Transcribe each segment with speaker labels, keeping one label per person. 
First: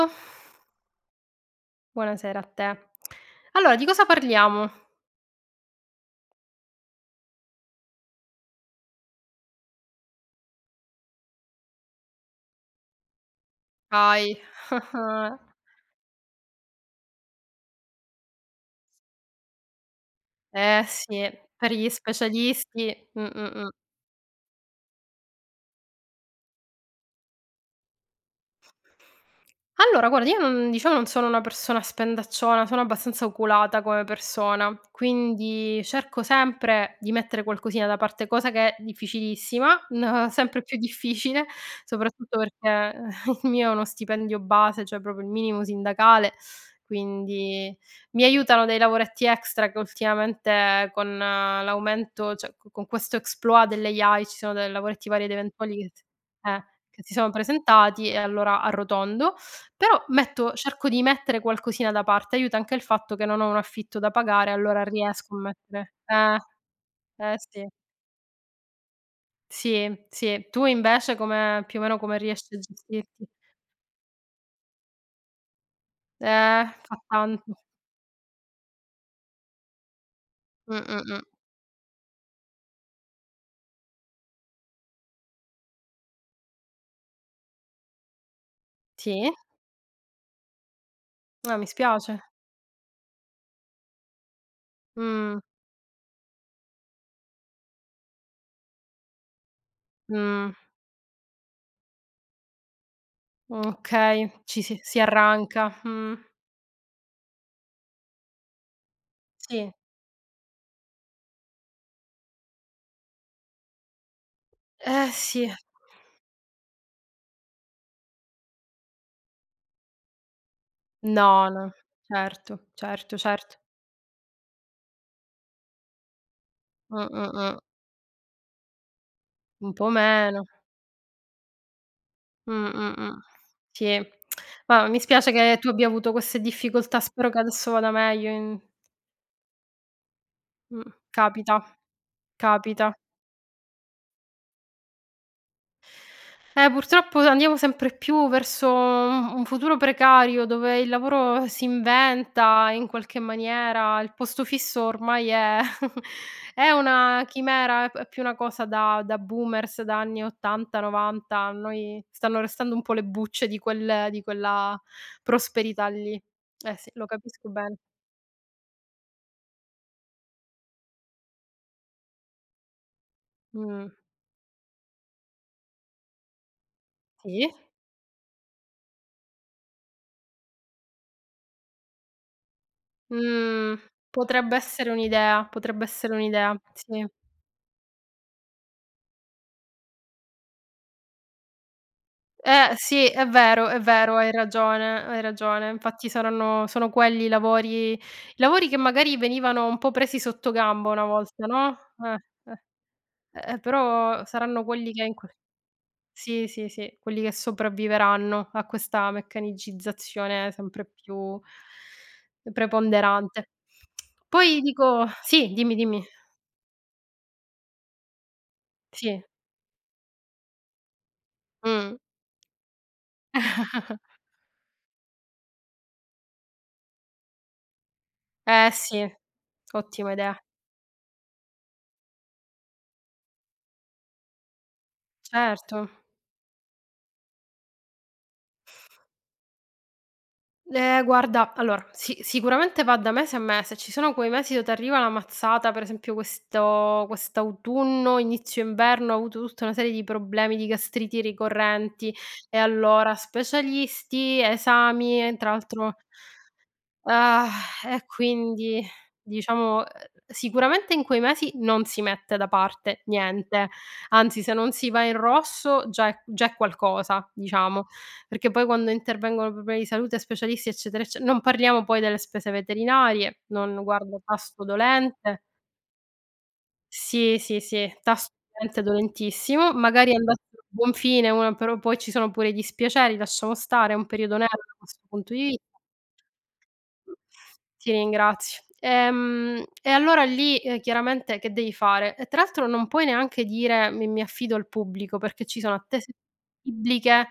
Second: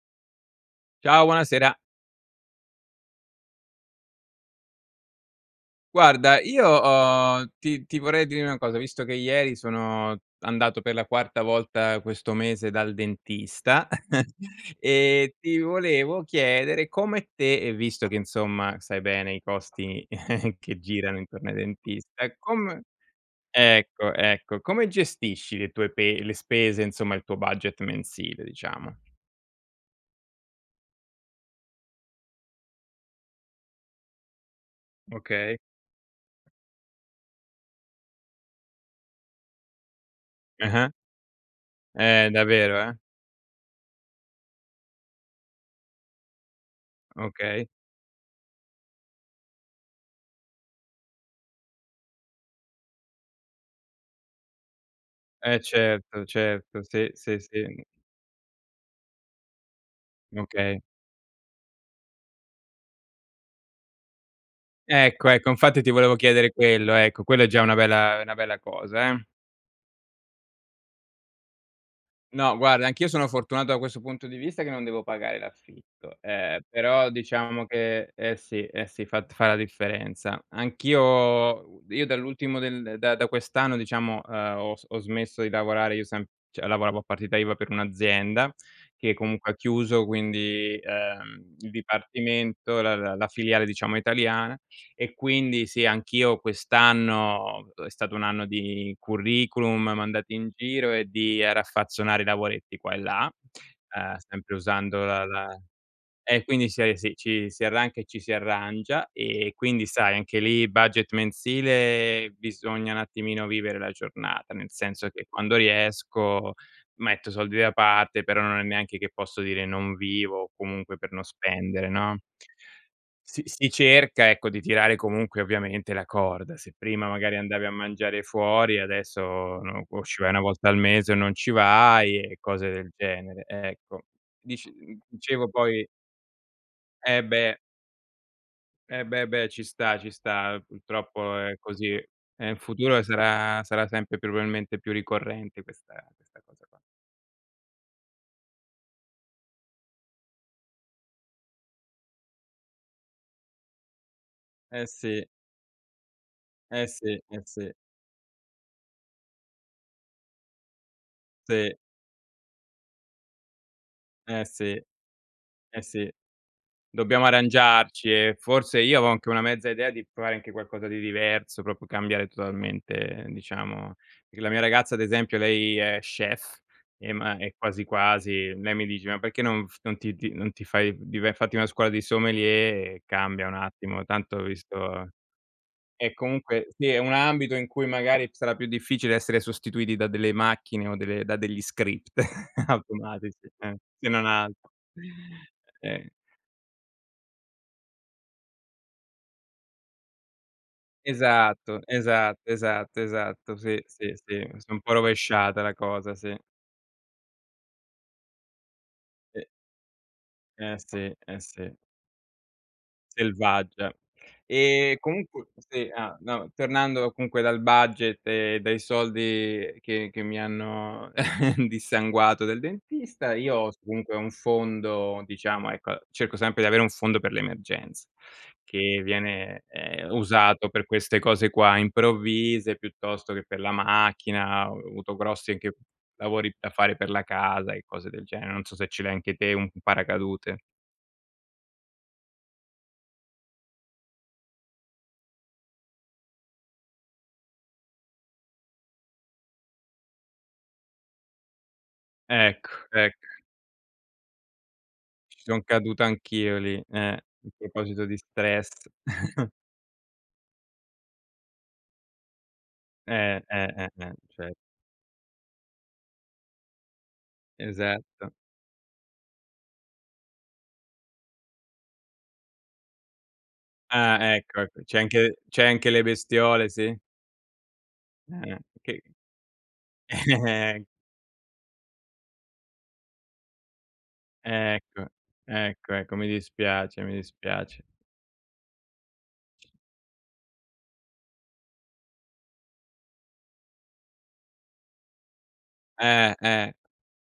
Speaker 1: [unintelligible]
Speaker 2: Ciao, buonasera.
Speaker 1: Buonasera a te. Allora di cosa parliamo?
Speaker 2: Guarda, io ho ti ti vorrei dire na cosa: visto che ieri sono andato per la quarta volta questo mese dal dentista,
Speaker 1: Vai!
Speaker 2: ehm, ti volevo chiedere come te, ehm, visto che insomma sai bene i costi che
Speaker 1: Eh
Speaker 2: girano
Speaker 1: sì,
Speaker 2: intorno ai
Speaker 1: per gli
Speaker 2: dentista, come
Speaker 1: specialisti. Mh-mh-mh.
Speaker 2: ecco, ecco, come gestisci le tue pe le spese, insomma il tuo budget mensile diciamo?
Speaker 1: Allora guarda io non, diciamo non sono una persona spendacciona, sono abbastanza oculata come persona,
Speaker 2: Okay.
Speaker 1: quindi cerco sempre di mettere qualcosina da parte cosa che è difficilissima, n sempre più
Speaker 2: Ah-ah.
Speaker 1: difficile
Speaker 2: Eh
Speaker 1: soprattutto perché,
Speaker 2: davvero, eh?
Speaker 1: ehm, il mio è uno stipendio base, cioè proprio il minimo sindacale,
Speaker 2: Okay.
Speaker 1: quindi mi aiutano dei lavoretti extra che ultimamente con l'aumento cioè co con questo exploit delle AI ci sono de lavoretti varie ed
Speaker 2: E
Speaker 1: eventuali che t
Speaker 2: certo,
Speaker 1: eh,
Speaker 2: certo,
Speaker 1: che
Speaker 2: sì,
Speaker 1: si sono
Speaker 2: sì sì. Mh.
Speaker 1: presentati e allora arrotondo. Però metto
Speaker 2: Okay.
Speaker 1: cerco di mettere qualcosina da parte, aiuta anche il fatto che non ho un affitto da pagare allora
Speaker 2: Ecco,
Speaker 1: riesco a
Speaker 2: ecco, infatti ti
Speaker 1: mettere
Speaker 2: volevo
Speaker 1: eh!
Speaker 2: chiedere quello, ecco,
Speaker 1: Eh
Speaker 2: quella è già
Speaker 1: sì.
Speaker 2: una bella è una bella cosa, eh.
Speaker 1: Sì, sì, tu invece come più o meno come
Speaker 2: No
Speaker 1: riesci a
Speaker 2: guarda, anch'io sono
Speaker 1: gestirti?
Speaker 2: fortunato da questo punto di vista che non devo pagare l'affitto, ehm,
Speaker 1: Eh, fa
Speaker 2: però
Speaker 1: tanto.
Speaker 2: diciamo che eh sì, eh sì, fat fa la differenza. Anch'io
Speaker 1: Mh-mh-mh.
Speaker 2: u io dall'ultimo del da da quest'anno diciamo, ehm, ho s ho smesso di lavorare. Io sem cioè lavoravo a partita IVA per un'azienda, che
Speaker 1: Sì.
Speaker 2: comunque ha chiuso, quindi, ehm,
Speaker 1: Ah, mi
Speaker 2: il
Speaker 1: spiace.
Speaker 2: dipartimento, la la la filiale diciamo italiana, e
Speaker 1: Mh.
Speaker 2: quindi sì anch'io quest'anno, dove stato un anno di curriculum mandati in
Speaker 1: Mh.
Speaker 2: giro e di, ehm, raffazzonare lavoretti qua e là, ehm,
Speaker 1: Okay,
Speaker 2: sempre
Speaker 1: ci si si
Speaker 2: usando la la
Speaker 1: arranca, mh.
Speaker 2: e quindi si ari si ci si arranca e ci si arrangia, ehm,
Speaker 1: Sì.
Speaker 2: quindi sai anche lì budget mensile bisogna un attimino vivere la giornata, nel
Speaker 1: Eh
Speaker 2: senso che
Speaker 1: sì.
Speaker 2: quando riesco metto soldi da parte, però non è neanche che posso dire non vivo comunque per non
Speaker 1: No, no.
Speaker 2: spendere, no?
Speaker 1: Certo, certo,
Speaker 2: Si
Speaker 1: certo.
Speaker 2: si cerca ecco, di tirare comunque ovviamente la corda: se prima magari
Speaker 1: Mh-mh-mh.
Speaker 2: andavi a mangiare fuori adesso
Speaker 1: Un
Speaker 2: non
Speaker 1: po'
Speaker 2: può ci vai 1
Speaker 1: meno.
Speaker 2: volta al mese o non ci vai, e cose del
Speaker 1: Mh-mh-mh.
Speaker 2: genere,
Speaker 1: Sì,
Speaker 2: ecco. Dic
Speaker 1: ma mi
Speaker 2: uhm,
Speaker 1: spiace
Speaker 2: dicevo
Speaker 1: che tu abbia
Speaker 2: poi
Speaker 1: avuto queste difficoltà,
Speaker 2: Eh
Speaker 1: spero che
Speaker 2: beh.
Speaker 1: adesso vada meglio in
Speaker 2: Eh beh, beh ci sta, ci sta, ehm,
Speaker 1: Mh.
Speaker 2: purtroppo è
Speaker 1: Capita,
Speaker 2: così, e in
Speaker 1: capita.
Speaker 2: futuro sarà sarà sempre più probabilmente più ricorrente questa questa cosa
Speaker 1: Eh
Speaker 2: qua.
Speaker 1: purtroppo andiamo sempre più verso un un futuro precario dove il lavoro si inventa, in qualche maniera, il posto fisso
Speaker 2: Eh sì.
Speaker 1: ormai è, è
Speaker 2: Eh sì,
Speaker 1: una
Speaker 2: eh sì.
Speaker 1: chimera, è più una cosa da da boomers, da anni 80'-90', a
Speaker 2: Sì.
Speaker 1: noi stanno restando un po' le bucce di quel di
Speaker 2: Eh
Speaker 1: quella
Speaker 2: sì. Eh
Speaker 1: prosperità
Speaker 2: sì.
Speaker 1: lì. Eh sì, lo
Speaker 2: Dobbiamo
Speaker 1: capisco bene.
Speaker 2: arrangiarci e forse io avò anche una mezza idea di provare anche qualcosa di diverso, proprio cambiare totalmente,
Speaker 1: Mh.
Speaker 2: diciamo. Perchè la mia ragazza ad esempio lei è chef, ehm, ma
Speaker 1: Sì.
Speaker 2: e quasi quasi. Lei mi dice: "Ma perché non f non ti ti non ti fai di vai a fatti una scuola di sommelier e cambia un
Speaker 1: Mhmm,
Speaker 2: attimo, tanto ho
Speaker 1: potrebbe essere
Speaker 2: visto"
Speaker 1: un'idea, potrebbe
Speaker 2: E
Speaker 1: essere un'idea,
Speaker 2: comunque sì, è
Speaker 1: sì.
Speaker 2: un ambito in cui magari sarà più difficile essere sostituiti da delle macchine o delle da degli script,
Speaker 1: Eh sì, è
Speaker 2: automatici,
Speaker 1: vero,
Speaker 2: ehm,
Speaker 1: è
Speaker 2: se
Speaker 1: vero,
Speaker 2: non
Speaker 1: hai
Speaker 2: altro.
Speaker 1: ragione, hai ragione, infatti
Speaker 2: Ehm
Speaker 1: saranno sono quelli i lavori i lavori che magari venivano un po' presi sottogamba una volta, no.
Speaker 2: Esatto,
Speaker 1: Eh,
Speaker 2: esatto, esatto,
Speaker 1: eh.
Speaker 2: esatto,
Speaker 1: Ehm,
Speaker 2: sì, sì,
Speaker 1: però,
Speaker 2: sì,
Speaker 1: saranno
Speaker 2: si è un
Speaker 1: quelli
Speaker 2: po'
Speaker 1: che in qual
Speaker 2: rovesciata la cosa, sì.
Speaker 1: sì, sì, sì, quelli che sopravviveranno a questa
Speaker 2: E
Speaker 1: meccanicizzazione
Speaker 2: Eh
Speaker 1: sempre
Speaker 2: sì, eh
Speaker 1: più
Speaker 2: sì.
Speaker 1: preponderante.
Speaker 2: Selvaggia.
Speaker 1: Poi
Speaker 2: Ehm,
Speaker 1: dico
Speaker 2: comunque
Speaker 1: sì, dimmi,
Speaker 2: sì,
Speaker 1: dimmi.
Speaker 2: ah, no tornando comunque dal budget e dai
Speaker 1: Sì.
Speaker 2: soldi che che mi hanno
Speaker 1: Mh.
Speaker 2: dissanguato del dentista io us comunque ho un fondo, diciamo ecco, cerco sempre di avere un fondo per l'emergenze,
Speaker 1: Eh sì.
Speaker 2: che viene, ehm,
Speaker 1: Ottima idea.
Speaker 2: usato per queste cose qua improvvise, piuttosto che per la macchina; ho avuto grossi anche
Speaker 1: Certo.
Speaker 2: lavori da fare per la casa, e cose del genere. Non so se ce l'hai anche te un paracadute.
Speaker 1: Eh guarda, allora, si sicuramente va da mese a mese: ci sono quei mesi dove t'arriva la mazzata, per esempio questo quest'autunno, inizio inverno ho avuto tutta una serie di problemi di gastriti ricorrenti, e
Speaker 2: Ecco,
Speaker 1: allora:
Speaker 2: ecc.
Speaker 1: specialisti, esami, e
Speaker 2: Ci
Speaker 1: tra
Speaker 2: son
Speaker 1: l'altro
Speaker 2: caduto anch'io lì, eh, a
Speaker 1: E
Speaker 2: proposito di stress.
Speaker 1: quindi diciamo, ehm, sicuramente in quei mesi non si mette da parte
Speaker 2: Eh, eh,
Speaker 1: niente.
Speaker 2: eh, eh,
Speaker 1: Anzi, se
Speaker 2: cer
Speaker 1: non si va in rosso già è già è qualcosa, diciamo,
Speaker 2: Esatto.
Speaker 1: perché poi quando intervengono problemi di salute, specialisti, eccetera ecce non parliamo poi delle spese veterinarie, non guarda,
Speaker 2: Ah ecco,
Speaker 1: tasto
Speaker 2: ecco c'hai anche
Speaker 1: dolente.
Speaker 2: c'hai anche le bestiole, sì?
Speaker 1: Sì, sì, sì, tas
Speaker 2: Eh,
Speaker 1: dolente,
Speaker 2: che
Speaker 1: dolentissimo, magari andassero a buon fine una però poi ci sono pure i dispiaceri, lasciamo stare, è un periodo nero da questo
Speaker 2: Ecco,
Speaker 1: punto di vi
Speaker 2: ecco, ecco, mi dispiace, mi dispiace.
Speaker 1: Ti ringrazio. Ehm, e allora lì, ehm, chiaramente che devi fare. E tra l'altro non puoi neanche dire mi mi affido al pubblico, perché ci sono attese
Speaker 2: Eh, eh.
Speaker 1: bibliche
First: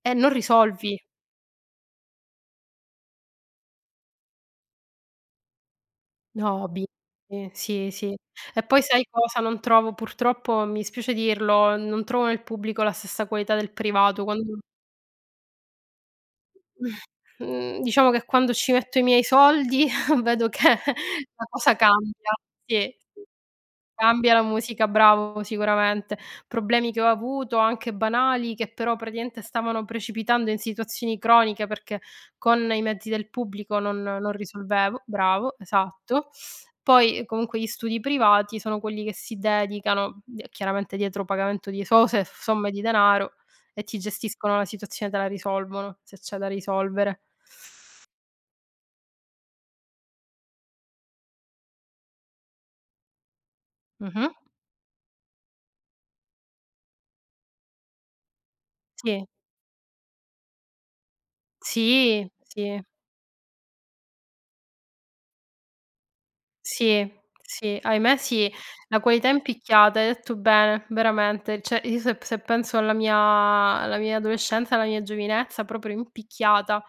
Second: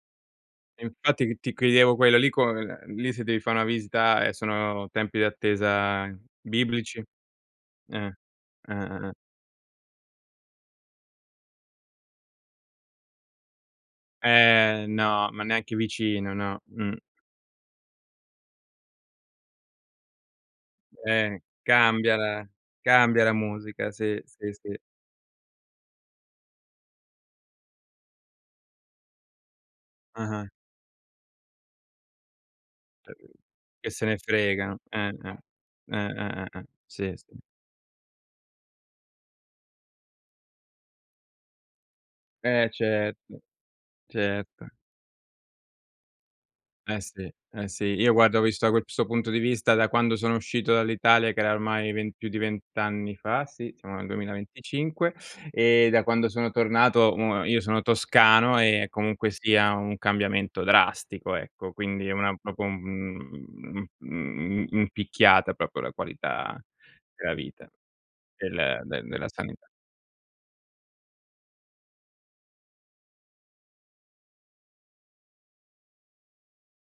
Speaker 1: e non
Speaker 2: E
Speaker 1: risolvi.
Speaker 2: infatti ti ti chiedevo quella lì co ehm, lì se devi fa una visita, ehm, sono tempi d'attesa
Speaker 1: No, bi
Speaker 2: biblici?
Speaker 1: sì, sì,
Speaker 2: Eh,
Speaker 1: sì. E poi sai
Speaker 2: eh-eh-eh-eh.
Speaker 1: cosa: non trovo purtroppo mi spiace dirlo, non trovo nel pubblico la stessa qualità del privato quando
Speaker 2: Ehm, no, ma neanche vicino no, mh.
Speaker 1: Mhmm, diciamo che quando ci metto i miei soldi vedo che
Speaker 2: Eh,
Speaker 1: la cosa
Speaker 2: cambia
Speaker 1: cambia,
Speaker 2: la
Speaker 1: sì.
Speaker 2: cambia la musica, sì,
Speaker 1: Cambia la
Speaker 2: sì, sì.
Speaker 1: musica, bravo, sicuramente. Problemi che ho avuto, anche banali, che però praticamente stavano
Speaker 2: Ah-ah.
Speaker 1: precipitando in situazioni croniche perché con i mezzi del
Speaker 2: Terri
Speaker 1: pubblico
Speaker 2: che
Speaker 1: non
Speaker 2: se ne
Speaker 1: non
Speaker 2: fregano,
Speaker 1: risolvevo.
Speaker 2: eh-eh,
Speaker 1: Bravo, esatto.
Speaker 2: eh-eh-eh-eh, sì
Speaker 1: Poi, ehm,
Speaker 2: sì.
Speaker 1: comunque gli studi privati sono quelli che si dedicano, d chiaramente dietro pagamento di esose
Speaker 2: Eh
Speaker 1: somme di denaro,
Speaker 2: certo.
Speaker 1: e ti gestiscono la
Speaker 2: Certo.
Speaker 1: situazione, te la risolvono, se c'è da
Speaker 2: Eh
Speaker 1: risolvere.
Speaker 2: sì, eh sì, io guarda ho visto da questo punto di vista, da quando sono uscito dall'Italia che era ormai ven più di 20 anni fa, sì, siamo nel
Speaker 1: Mh-mh.
Speaker 2: 2025; e da quando sono tornato, uhm, io sono toscano, e
Speaker 1: Sì.
Speaker 2: comunque sia un cambiamento drastico, ecco. Quindi è
Speaker 1: Sì,
Speaker 2: una proprio,
Speaker 1: sì.
Speaker 2: un uhm, mhmm, uhm, mhmm mhmm mhmm, in picchiata proprio la qualità
Speaker 1: Sì,
Speaker 2: della vita.
Speaker 1: sì, ahimè sì,
Speaker 2: Del
Speaker 1: la
Speaker 2: de
Speaker 1: qualità
Speaker 2: della
Speaker 1: è in
Speaker 2: sanità.
Speaker 1: picchiata. Hai detto bene, veramente, cioè io se p se penso alla mia alla mia adolescenza, alla mia giovinezza, proprio in picchiata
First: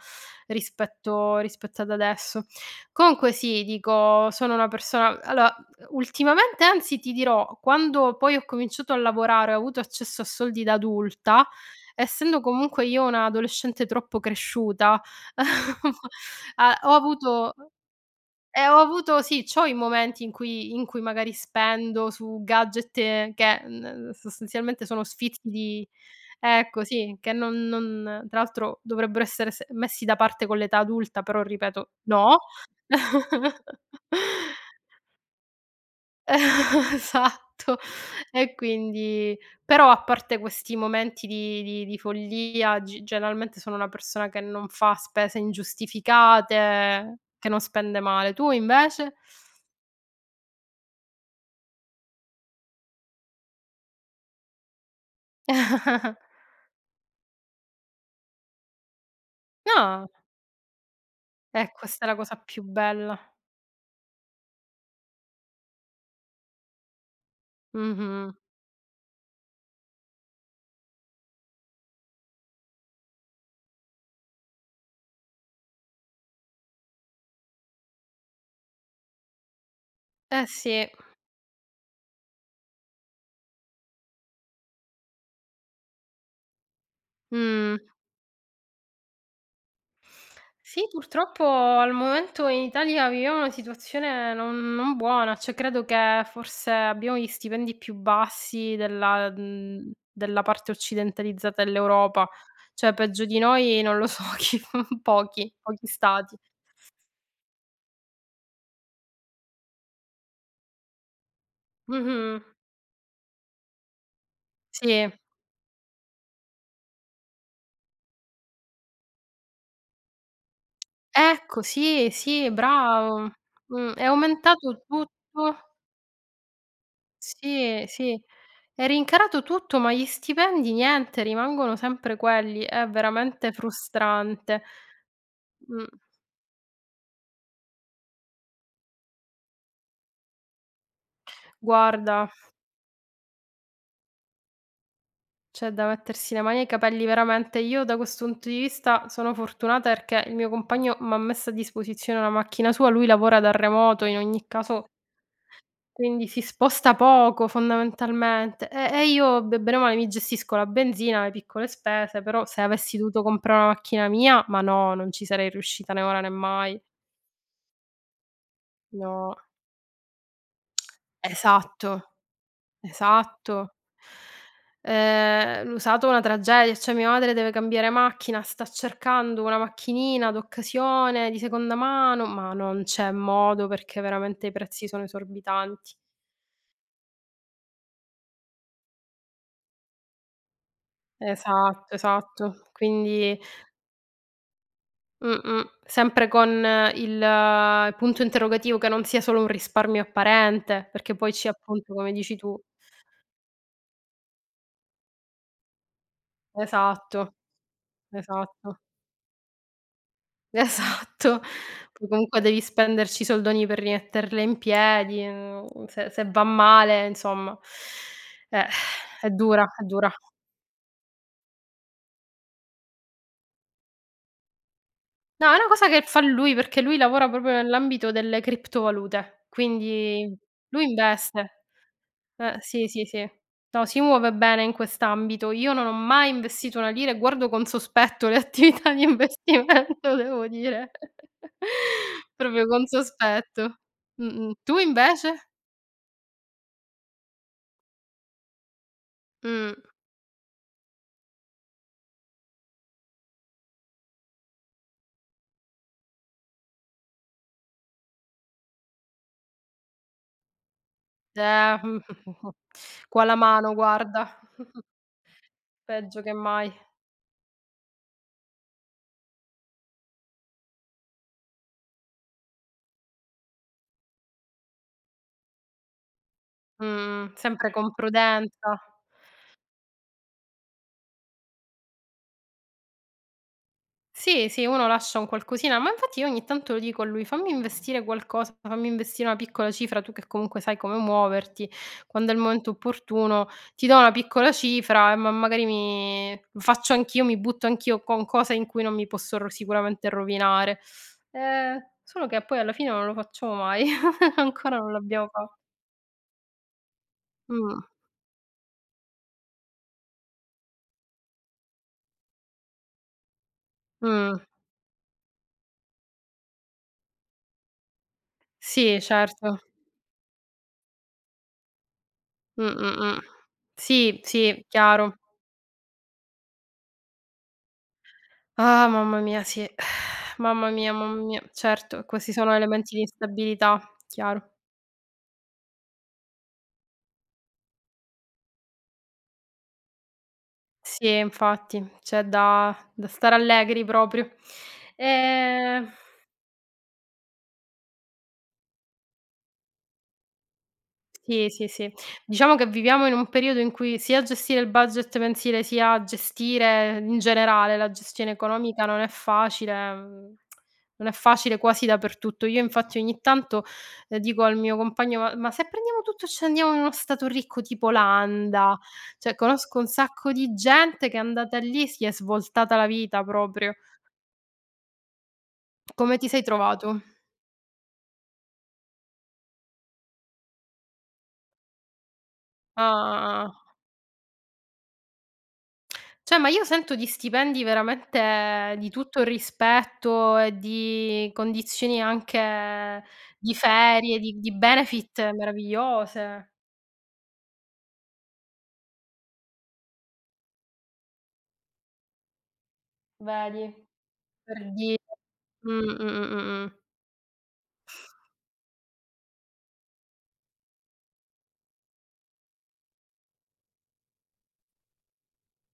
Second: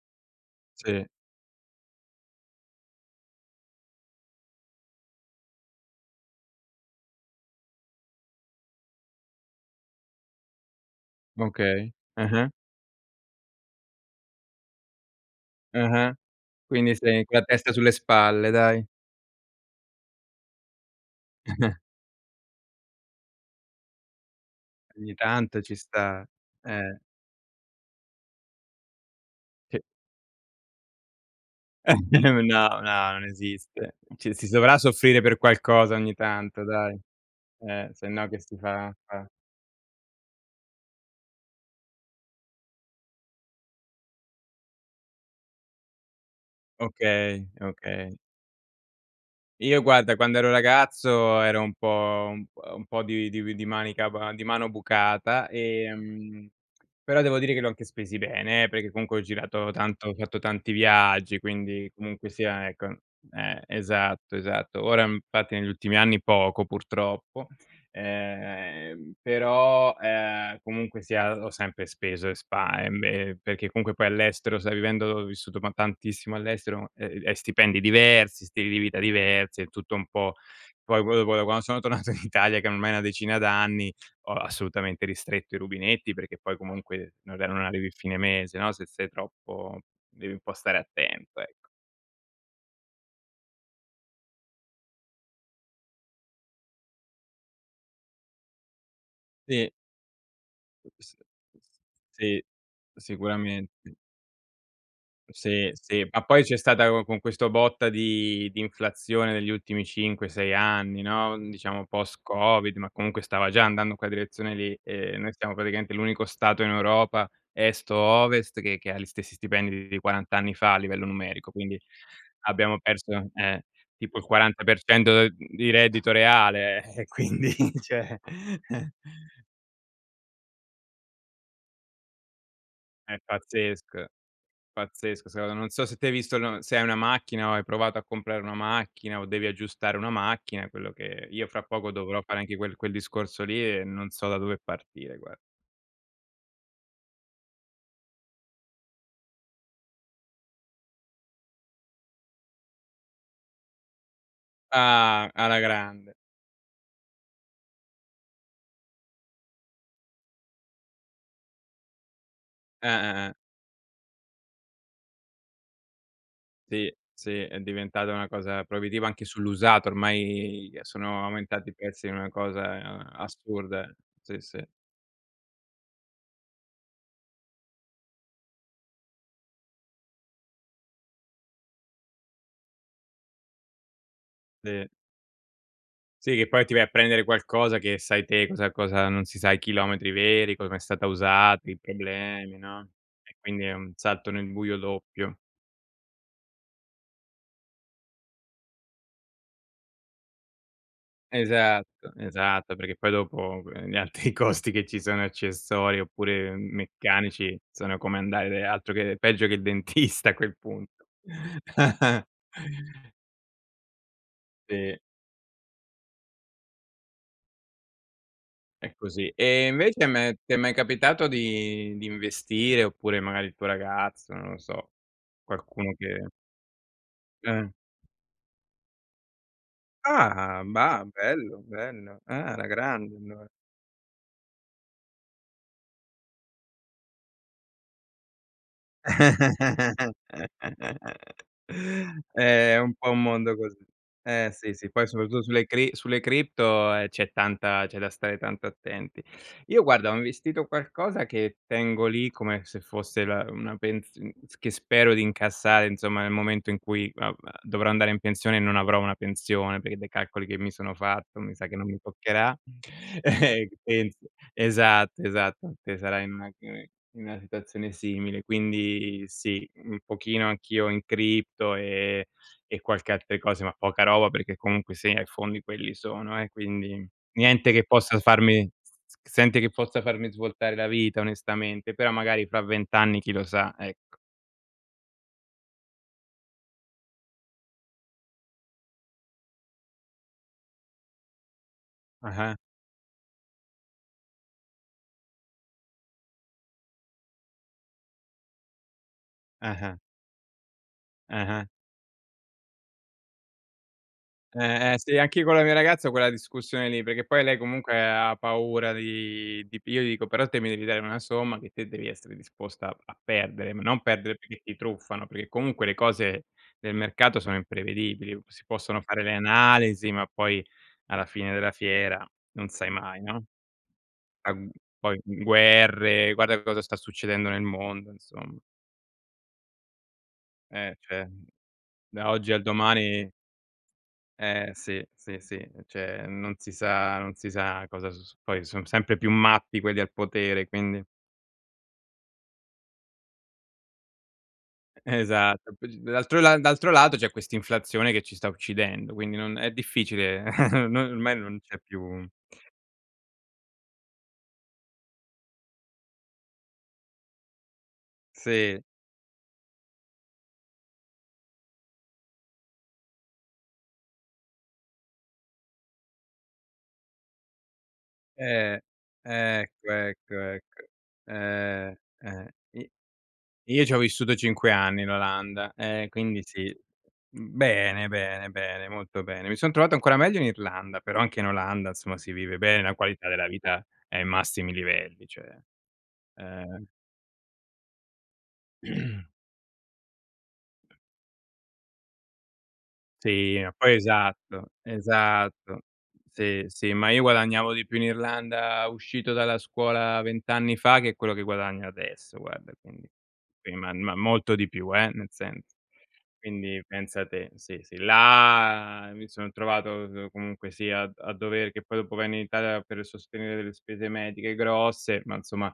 Speaker 2: Sì.
Speaker 1: rispetto rispetto ad adesso. Comunque sì, dico, sono una persona allora, ultimamente anzi ti dirò, quando poi ho cominciato a lavorare ho avuto accesso a soldi da adulta,
Speaker 2: Okay,
Speaker 1: essendo
Speaker 2: eh-eh.
Speaker 1: comunque io una adolescente troppo cresciuta,
Speaker 2: Eh-eh,
Speaker 1: a ho
Speaker 2: quindi sei
Speaker 1: avuto,
Speaker 2: con la
Speaker 1: oh
Speaker 2: testa sulle spalle,
Speaker 1: e ho
Speaker 2: dai.
Speaker 1: avuto sì, c'ho i momenti in cui in cui magari spendo su gadget e che, ehm ehm, sostanzialmente sono
Speaker 2: Ogni
Speaker 1: sfizi
Speaker 2: tanto ci
Speaker 1: di
Speaker 2: sta.
Speaker 1: ecco
Speaker 2: Eh.
Speaker 1: sì, che non non tra l'altro dovrebbero essere se
Speaker 2: Sì.
Speaker 1: messi da parte con l'età adulta, però ripeto,
Speaker 2: Eh,
Speaker 1: no!
Speaker 2: no, no, non esiste. Ci si dovrà soffrire per qualcosa ogni tanto, dai.
Speaker 1: Esatto!
Speaker 2: Eh, sennò che
Speaker 1: E
Speaker 2: si fa a fa.
Speaker 1: quindi però a parte questi momenti di di di follia, g generalmente sono una persona che non fa spese ingiustificate,
Speaker 2: Okay,
Speaker 1: che non
Speaker 2: è
Speaker 1: spende
Speaker 2: okay.
Speaker 1: male. Tu invece?
Speaker 2: Io guarda quando ero ragazzo ero un po' un p ehm, un po' di di vi di manica ba di mano bucata; ehm, però devo dire che li ho anche spesi bene, perché comunque ho girato
Speaker 1: No.
Speaker 2: tanto, ho fatto tanti viaggi,
Speaker 1: È
Speaker 2: quindi
Speaker 1: questa è la
Speaker 2: comunque
Speaker 1: cosa più
Speaker 2: sia, ecco
Speaker 1: bella.
Speaker 2: eh esatto, esatto. Ora, infatti, negli ultimi anni poco purtroppo.
Speaker 1: Mh-mh.
Speaker 2: Ehm, però, ehm, comunque sia ho sempre speso e spa ehm, e perché comunque poi all'estero, sai vivendo ho vissuto ma tantissimo all'estero, e e stipendi diversi, stili di vita diversi, è tutto un po'
Speaker 1: Eh sì.
Speaker 2: poi poi dopo da quando sono tornato in Italia, che ormai è na decina d'anni, ho assolutamente ristretto i rubinetti perché poi comunque non re non
Speaker 1: Mh.
Speaker 2: arrivi fine mese, no, se sei troppo devi un po' stare
Speaker 1: Sì
Speaker 2: attento,
Speaker 1: purtroppo
Speaker 2: ecco.
Speaker 1: al momento, in Italia, viviamo una situazione non non buona. Cioè credo che forse abbiamo gli stipendi più bassi della
Speaker 2: Sì.
Speaker 1: uhm, della parte
Speaker 2: Uh s
Speaker 1: occidentalizzata
Speaker 2: us
Speaker 1: dell'Europa.
Speaker 2: sì,
Speaker 1: Cioè peggio di noi
Speaker 2: sicuramente.
Speaker 1: non lo so chi f pochi,
Speaker 2: Sì,
Speaker 1: pochi
Speaker 2: sì, ma
Speaker 1: Stati.
Speaker 2: poi c'è stata co con questo botta di di inflazione degli ultimi 5,6 anni, no, diciamo
Speaker 1: Mh-mh.
Speaker 2: post-covid, ma comunque stava già andando in quella direzione lì.
Speaker 1: Sì.
Speaker 2: Ehm, noi stiamo praticamente l'unico Stato in Europa, est o ovest, che che ha gli stessi stipendi di 40 anni fa a livello numerico,
Speaker 1: Ecco
Speaker 2: quindi
Speaker 1: sì, sì,
Speaker 2: abbiamo perso,
Speaker 1: bravo.
Speaker 2: eh,
Speaker 1: Mh, è
Speaker 2: tipo il quaranta per
Speaker 1: aumentato
Speaker 2: cento de
Speaker 1: tutto.
Speaker 2: di reddito reale, eh, e quindi,
Speaker 1: Sì, sì.
Speaker 2: cioè
Speaker 1: È rincarato tutto ma gli stipendi niente, rimangono sempre quelli. È
Speaker 2: È
Speaker 1: veramente
Speaker 2: pazzesco.
Speaker 1: frustrante.
Speaker 2: Pazzesco, secondo non so
Speaker 1: Mh.
Speaker 2: se te hai visto l se hai una macchina o hai provato a comprare una macchina, o devi aggiustare una macchina, quello che io fra poco dovrò
Speaker 1: Guarda
Speaker 2: fare anche quel quel discorso lì e non so da dove partire guar
Speaker 1: c'è da mettersi le mani ai capelli, veramente, io da questo punto di vista sono fortunata perché il mio compagno m'ha messo a disposizione la macchina sua. Lui lavora da remoto, in ogni caso
Speaker 2: Ah! Alla grande.
Speaker 1: quindi si sposta poco, fondamentalmente, ehm, e io be brema mi gestisco la benzina, le piccole spese; però se avessi dovuto
Speaker 2: Eh-eh-eh.
Speaker 1: comprà na macchina mia, ma no, non ci sarei riuscita né ora né mai.
Speaker 2: Sì, sì è diventata una cosa proibitiva anche
Speaker 1: No.
Speaker 2: sull'usato. Ormai, ye, sono aumentati i
Speaker 1: Esatto.
Speaker 2: pezzi è una cosa e a
Speaker 1: Esatto.
Speaker 2: assurda. Sì sì.
Speaker 1: Ehm, l'usato una tragedia, cioè mia madre deve cambiare macchina, sta cercando una macchinina d'occasione di seconda mano, ma non c'è modo perché veramente i
Speaker 2: Sì.
Speaker 1: prezzi sono esorbitanti.
Speaker 2: Sì, che poi ti vai a prendere qualcosa che sai te cosa cosa non si sa i chilometri veri, come è stata usata, i
Speaker 1: Esatto, esatto;
Speaker 2: problemi, no. E
Speaker 1: quindi
Speaker 2: quindi è un salto nel buio doppio.
Speaker 1: Mh-mh, sempre con il punto interrogativo, che non sia solo un risparmio apparente, perché poi ci appunto, come
Speaker 2: Esatto,
Speaker 1: dici tu.
Speaker 2: esatto, perché poi dopo co ehm, gli altri costi che ci sono accessori, oppure m
Speaker 1: Esatto.
Speaker 2: meccanici sono come andare
Speaker 1: Esatto.
Speaker 2: altro che peggio che dentista a quel punto.
Speaker 1: Esatto! Poi comunque devi spenderci i soldoni per rimetterle in
Speaker 2: Sì.
Speaker 1: piedi, uhm, se se va male, insomma. Eh,
Speaker 2: È così.
Speaker 1: è dura,
Speaker 2: E
Speaker 1: è
Speaker 2: invece
Speaker 1: dura.
Speaker 2: meh ti è mai capitato di di investire, oppure magari il tuo ragazzo, non lo so.
Speaker 1: No è una cosa
Speaker 2: Qualcuno
Speaker 1: che fa
Speaker 2: che
Speaker 1: lui, perché lui lavora proprio
Speaker 2: Eh.
Speaker 1: nell'ambito delle criptovalute, quindi
Speaker 2: Ah!
Speaker 1: lui
Speaker 2: Bah, bello,
Speaker 1: investe.
Speaker 2: bello. Ah,
Speaker 1: Eh,
Speaker 2: alla
Speaker 1: sì, sì,
Speaker 2: grande
Speaker 1: sì.
Speaker 2: allora.
Speaker 1: No, si muove bene in quest'ambito. Io non ho mai investito una lira e guardo con sospetto le attività di investimento devo dire, proprio
Speaker 2: È
Speaker 1: con
Speaker 2: un po' un mondo
Speaker 1: sospetto,
Speaker 2: così. Eh
Speaker 1: mh-mh.
Speaker 2: sì,
Speaker 1: Tu
Speaker 2: sì, poi soprattutto
Speaker 1: invece?
Speaker 2: sulle cri sulle cripto, ehm, c'è tanta c'è da stare tanto attenti.
Speaker 1: Mh.
Speaker 2: Io guarda, ho investito qualcosa che tengo lì come se fosse la una pens uhm, s che spero di incassare, insomma, nel momento in cui, vabbè, dovrò andare in pensione e non avrò una pensione, perché dai calcoli che mi sono fatto mi sa che
Speaker 1: Da.
Speaker 2: non mi toccherà.
Speaker 1: Qua la mano,
Speaker 2: Che penso,
Speaker 1: guarda.
Speaker 2: esatto, esatto. Che sarà
Speaker 1: Peggio che
Speaker 2: in una
Speaker 1: mai.
Speaker 2: [unintelligible] in una situazione simile. Quindi sì, un pochino anch'io in cripto e e qualche altre cose ma poca roba perché comunque sia i fondi quelli sono eh, quindi,
Speaker 1: Mh, sempre
Speaker 2: niente che
Speaker 1: con
Speaker 2: possa farmi
Speaker 1: prudenza.
Speaker 2: s z senti che possa farmi svoltare la vita onestamente, però magari fa 20 anni chi lo sa, ecco.
Speaker 1: Sì, sì, uno lascia un qualcosina, ma infatti io ogni tanto lo dico a lui: "Fammi investire qualcosa, fammi investire una piccola cifra, tu che comunque sai come muoverti, quando è il
Speaker 2: Ah-ah.
Speaker 1: momento opportuno, ti do una piccola cifra e ma magari mi lo faccio anch'io, mi butto anch'io con cose in cui non mi posso ro
Speaker 2: Ah-ah.
Speaker 1: sicuramente rovinare."
Speaker 2: Ah-ah.
Speaker 1: Ehm, solo che poi alla fine non lo facciamo mai. Ancora non
Speaker 2: Eh, eh sì
Speaker 1: l'abbiamo
Speaker 2: anche
Speaker 1: fa
Speaker 2: con la mia ragazza ho quella discussione lì, perché poi lei
Speaker 1: Mh.
Speaker 2: comunque ha paura di di pi io gli dico: "Però te mi devi dare una somma che te devi essere disposta a a perdere", ma non perdere
Speaker 1: Mh.
Speaker 2: perché ti truffano, perché comunque le cose del mercato sono imprevedibili. Si
Speaker 1: Sì
Speaker 2: possono fare le
Speaker 1: certo.
Speaker 2: analisi, ma poi alla fine della fiera non sai
Speaker 1: Mh-mh-mh.
Speaker 2: mai, no?
Speaker 1: Sì, sì,
Speaker 2: [unintelligible]
Speaker 1: chiaro.
Speaker 2: poi gu guerre, guarda cosa sta succedendo nel mondo, insomma.
Speaker 1: Ah, mamma mia, sì! Mamma mia,
Speaker 2: Eh
Speaker 1: mamma
Speaker 2: cioè,
Speaker 1: mia,
Speaker 2: uhm;
Speaker 1: certo,
Speaker 2: da
Speaker 1: questi
Speaker 2: oggi
Speaker 1: sono
Speaker 2: al
Speaker 1: elementi di
Speaker 2: domani
Speaker 1: instabilità, chiaro.
Speaker 2: Eh sì, sì, sì. Uhm, cioè non si sa non si sa cosa s su poi, son sempre più matti quelli al potere, quindi
Speaker 1: Sì, e infatti. C'è da da stare allegri proprio.
Speaker 2: Esatto. Più
Speaker 1: Ehm
Speaker 2: d l'altro la d'altro lato c'è questa inflazione che ci sta uccidendo, quindi non è difficile. Noi ormai
Speaker 1: Sì,
Speaker 2: non
Speaker 1: sì,
Speaker 2: c'è
Speaker 1: sì.
Speaker 2: più
Speaker 1: Diciamo che viviamo in un periodo in cui sia gestire il budget mensile, sia gestire, in generale, la gestione
Speaker 2: Sì.
Speaker 1: economica, non è facile. Mhmm, non è facile quasi dappertutto. Io infatti ogni tanto, ehm, dico al mio compagno: "Ma ma se prendiamo tutto e ce ne andiamo in uno stato ricco tipo Olanda?"
Speaker 2: Eh,
Speaker 1: Cioè conosco un
Speaker 2: ecco,
Speaker 1: sacco
Speaker 2: ecco,
Speaker 1: di
Speaker 2: ecco.
Speaker 1: gente che è andata lì,
Speaker 2: Ehm,
Speaker 1: si è
Speaker 2: eh.
Speaker 1: svoltata la
Speaker 2: I
Speaker 1: vita proprio.
Speaker 2: io ci ho vissuto 5 anni in Olanda, ehm,
Speaker 1: Come ti sei
Speaker 2: quindi sì.
Speaker 1: trovato?
Speaker 2: Uhm, bene, bene, bene, molto bene, mi son trovato ancora meglio in Irlanda, però anche in Olanda insomma si vive bene,
Speaker 1: Ah,
Speaker 2: la qualità
Speaker 1: ah,
Speaker 2: della
Speaker 1: ah, ah.
Speaker 2: vita è ai massimi livelli, cioè
Speaker 1: Cioè ma io
Speaker 2: ehm
Speaker 1: sento di stipendi veramente di tutto rispetto e di condizioni anche di
Speaker 2: Sì, ma poi
Speaker 1: ferie, di di
Speaker 2: esatto,
Speaker 1: benefit
Speaker 2: esatto.
Speaker 1: meravigliose.
Speaker 2: Sì, sì, ma io guadagnavo di più in Irlanda uscito dalla scuola 20 anni fa che quello che guadagno adesso guarda, quindi. Sì
Speaker 1: Vedi.
Speaker 2: ma ma molto
Speaker 1: Per
Speaker 2: di più
Speaker 1: dire.
Speaker 2: eh, nel senso
Speaker 1: Mh, mh-mh-mh-mh.
Speaker 2: quindi pensa te. Sì, sì là mi son trovato, uhm, comunque sia a a dover che poi dopo venni in Italia per sostenere delle spese mediche grosse, ma insomma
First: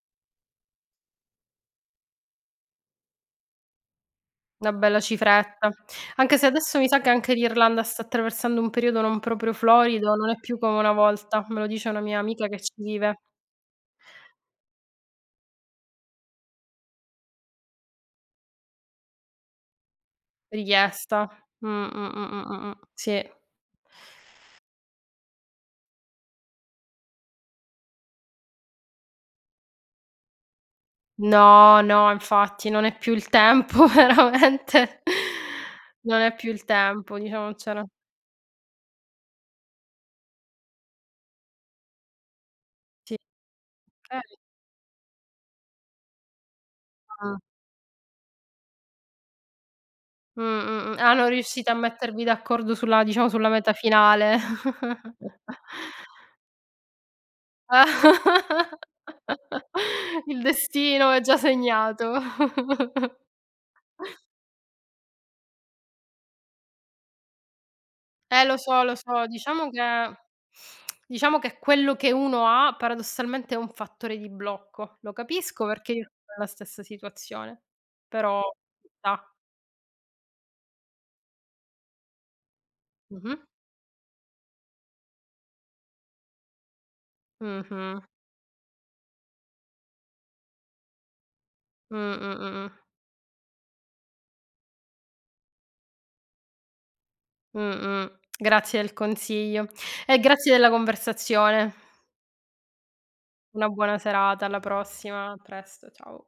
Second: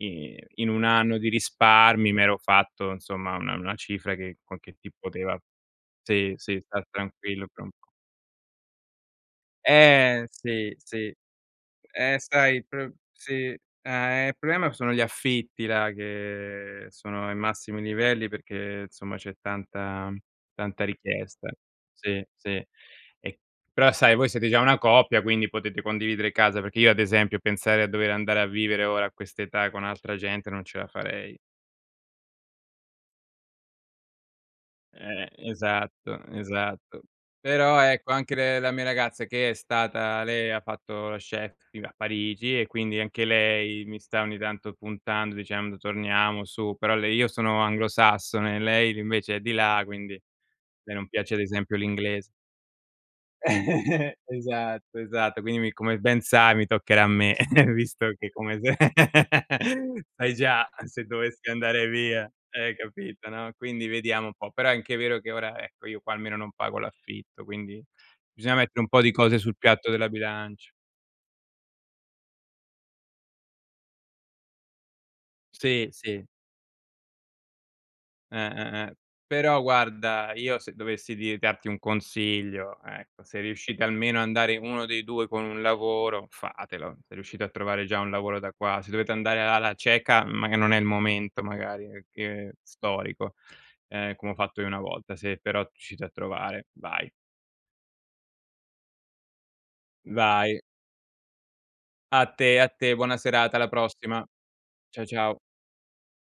Speaker 2: in in 1 anno di risparmi m'ero fatto insomma una una cifra che con
Speaker 1: Na
Speaker 2: che ti
Speaker 1: bella
Speaker 2: poteva
Speaker 1: cifretta,
Speaker 2: sì,
Speaker 1: anche se
Speaker 2: sì,
Speaker 1: adesso
Speaker 2: star
Speaker 1: mi sa che anche
Speaker 2: tranquillo per un
Speaker 1: l'Irlanda sta attraversando un periodo non proprio florido,
Speaker 2: Ehm,
Speaker 1: non è più
Speaker 2: sì,
Speaker 1: come una
Speaker 2: sì.
Speaker 1: volta. Me lo dice una mia
Speaker 2: Eh
Speaker 1: amica
Speaker 2: sai
Speaker 1: che
Speaker 2: il
Speaker 1: ci
Speaker 2: pr
Speaker 1: vive.
Speaker 2: sì. Ah, ehm, il problema sono gli affitti là che sono ai massimi livelli perché, insomma c'è tanta tanta
Speaker 1: Richiesta.
Speaker 2: richiesta.
Speaker 1: Mh, mh,
Speaker 2: Sì,
Speaker 1: mh, mh,
Speaker 2: sì,
Speaker 1: mh-mh. Sì.
Speaker 2: e però sai voi siete già una coppia quindi potete condividere casa, perché io ad esempio pensare a dover andare a vivere ora a quest'età con altra gente non ce la farei.
Speaker 1: No, no, infatti, non è più il tempo veramente.
Speaker 2: Eh-eh,
Speaker 1: Non
Speaker 2: esatto,
Speaker 1: è più il
Speaker 2: esatto.
Speaker 1: tempo, diciamo non c'è
Speaker 2: Però
Speaker 1: na
Speaker 2: ecco, anche le la mia ragazza che è stata lei ha fatto la chef ti a Parigi, e quindi
Speaker 1: Sì.
Speaker 2: anche lei mi
Speaker 1: Okay.
Speaker 2: sta ogni tanto puntando, dicendo: "Torniamo su", però lei io
Speaker 1: Mh-mh.
Speaker 2: sono anglosassone, lei invece è di là, quindi lei
Speaker 1: Mh-mh-mh,
Speaker 2: non
Speaker 1: ah, non
Speaker 2: piace ad
Speaker 1: riuscite a
Speaker 2: esempio
Speaker 1: mettervi
Speaker 2: l'inglese.
Speaker 1: d'accordo sulla diciamo sulla meta finale.
Speaker 2: Esatto, esatto, quindi mi come ben sai mi toccherà a me, visto che come se sai
Speaker 1: Il
Speaker 2: già se
Speaker 1: destino è gia
Speaker 2: dovessi andare
Speaker 1: segnato.
Speaker 2: via, eh, capito, no. Quindi vediamo un po', però è anche vero che ora, ecco, io qua almeno non pago l'affitto, quindi
Speaker 1: Eh
Speaker 2: bisogna
Speaker 1: lo
Speaker 2: mettere
Speaker 1: so,
Speaker 2: un
Speaker 1: lo
Speaker 2: po' di
Speaker 1: so.
Speaker 2: cose sul
Speaker 1: Diciamo che
Speaker 2: piatto della bilancia.
Speaker 1: diciamo che quello che uno ha paradossalmente è un fattore di blocco. Lo capisco
Speaker 2: Sì,
Speaker 1: perchè io vivo
Speaker 2: sì.
Speaker 1: nella stessa situazione,
Speaker 2: Eh,
Speaker 1: però ci
Speaker 2: eh-eh.
Speaker 1: sta.
Speaker 2: Però guarda io se dovessi dir darti un consiglio, ecco,
Speaker 1: Mh-mh.
Speaker 2: se riuscite almeno a andare 1 dei 2 con un lavoro, fatelo. Se riuscite a trovare già
Speaker 1: Mh-mh.
Speaker 2: un lavoro da qua. Se dovete andare alla cieca, mag e non è il momento magari
Speaker 1: Mh,
Speaker 2: e che
Speaker 1: mh-mh-mh.
Speaker 2: storico, ehm, come ho fatto io una volta. Se però riuscite a trovare, vai.
Speaker 1: Mh-mh, grazie del consiglio e grazie
Speaker 2: Vai.
Speaker 1: della conversazione.
Speaker 2: A te, a te, buona serata,
Speaker 1: Una
Speaker 2: alla
Speaker 1: buona
Speaker 2: prossima.
Speaker 1: serata, alla
Speaker 2: Ciao
Speaker 1: prossima, a
Speaker 2: ciao.
Speaker 1: presto, ciao.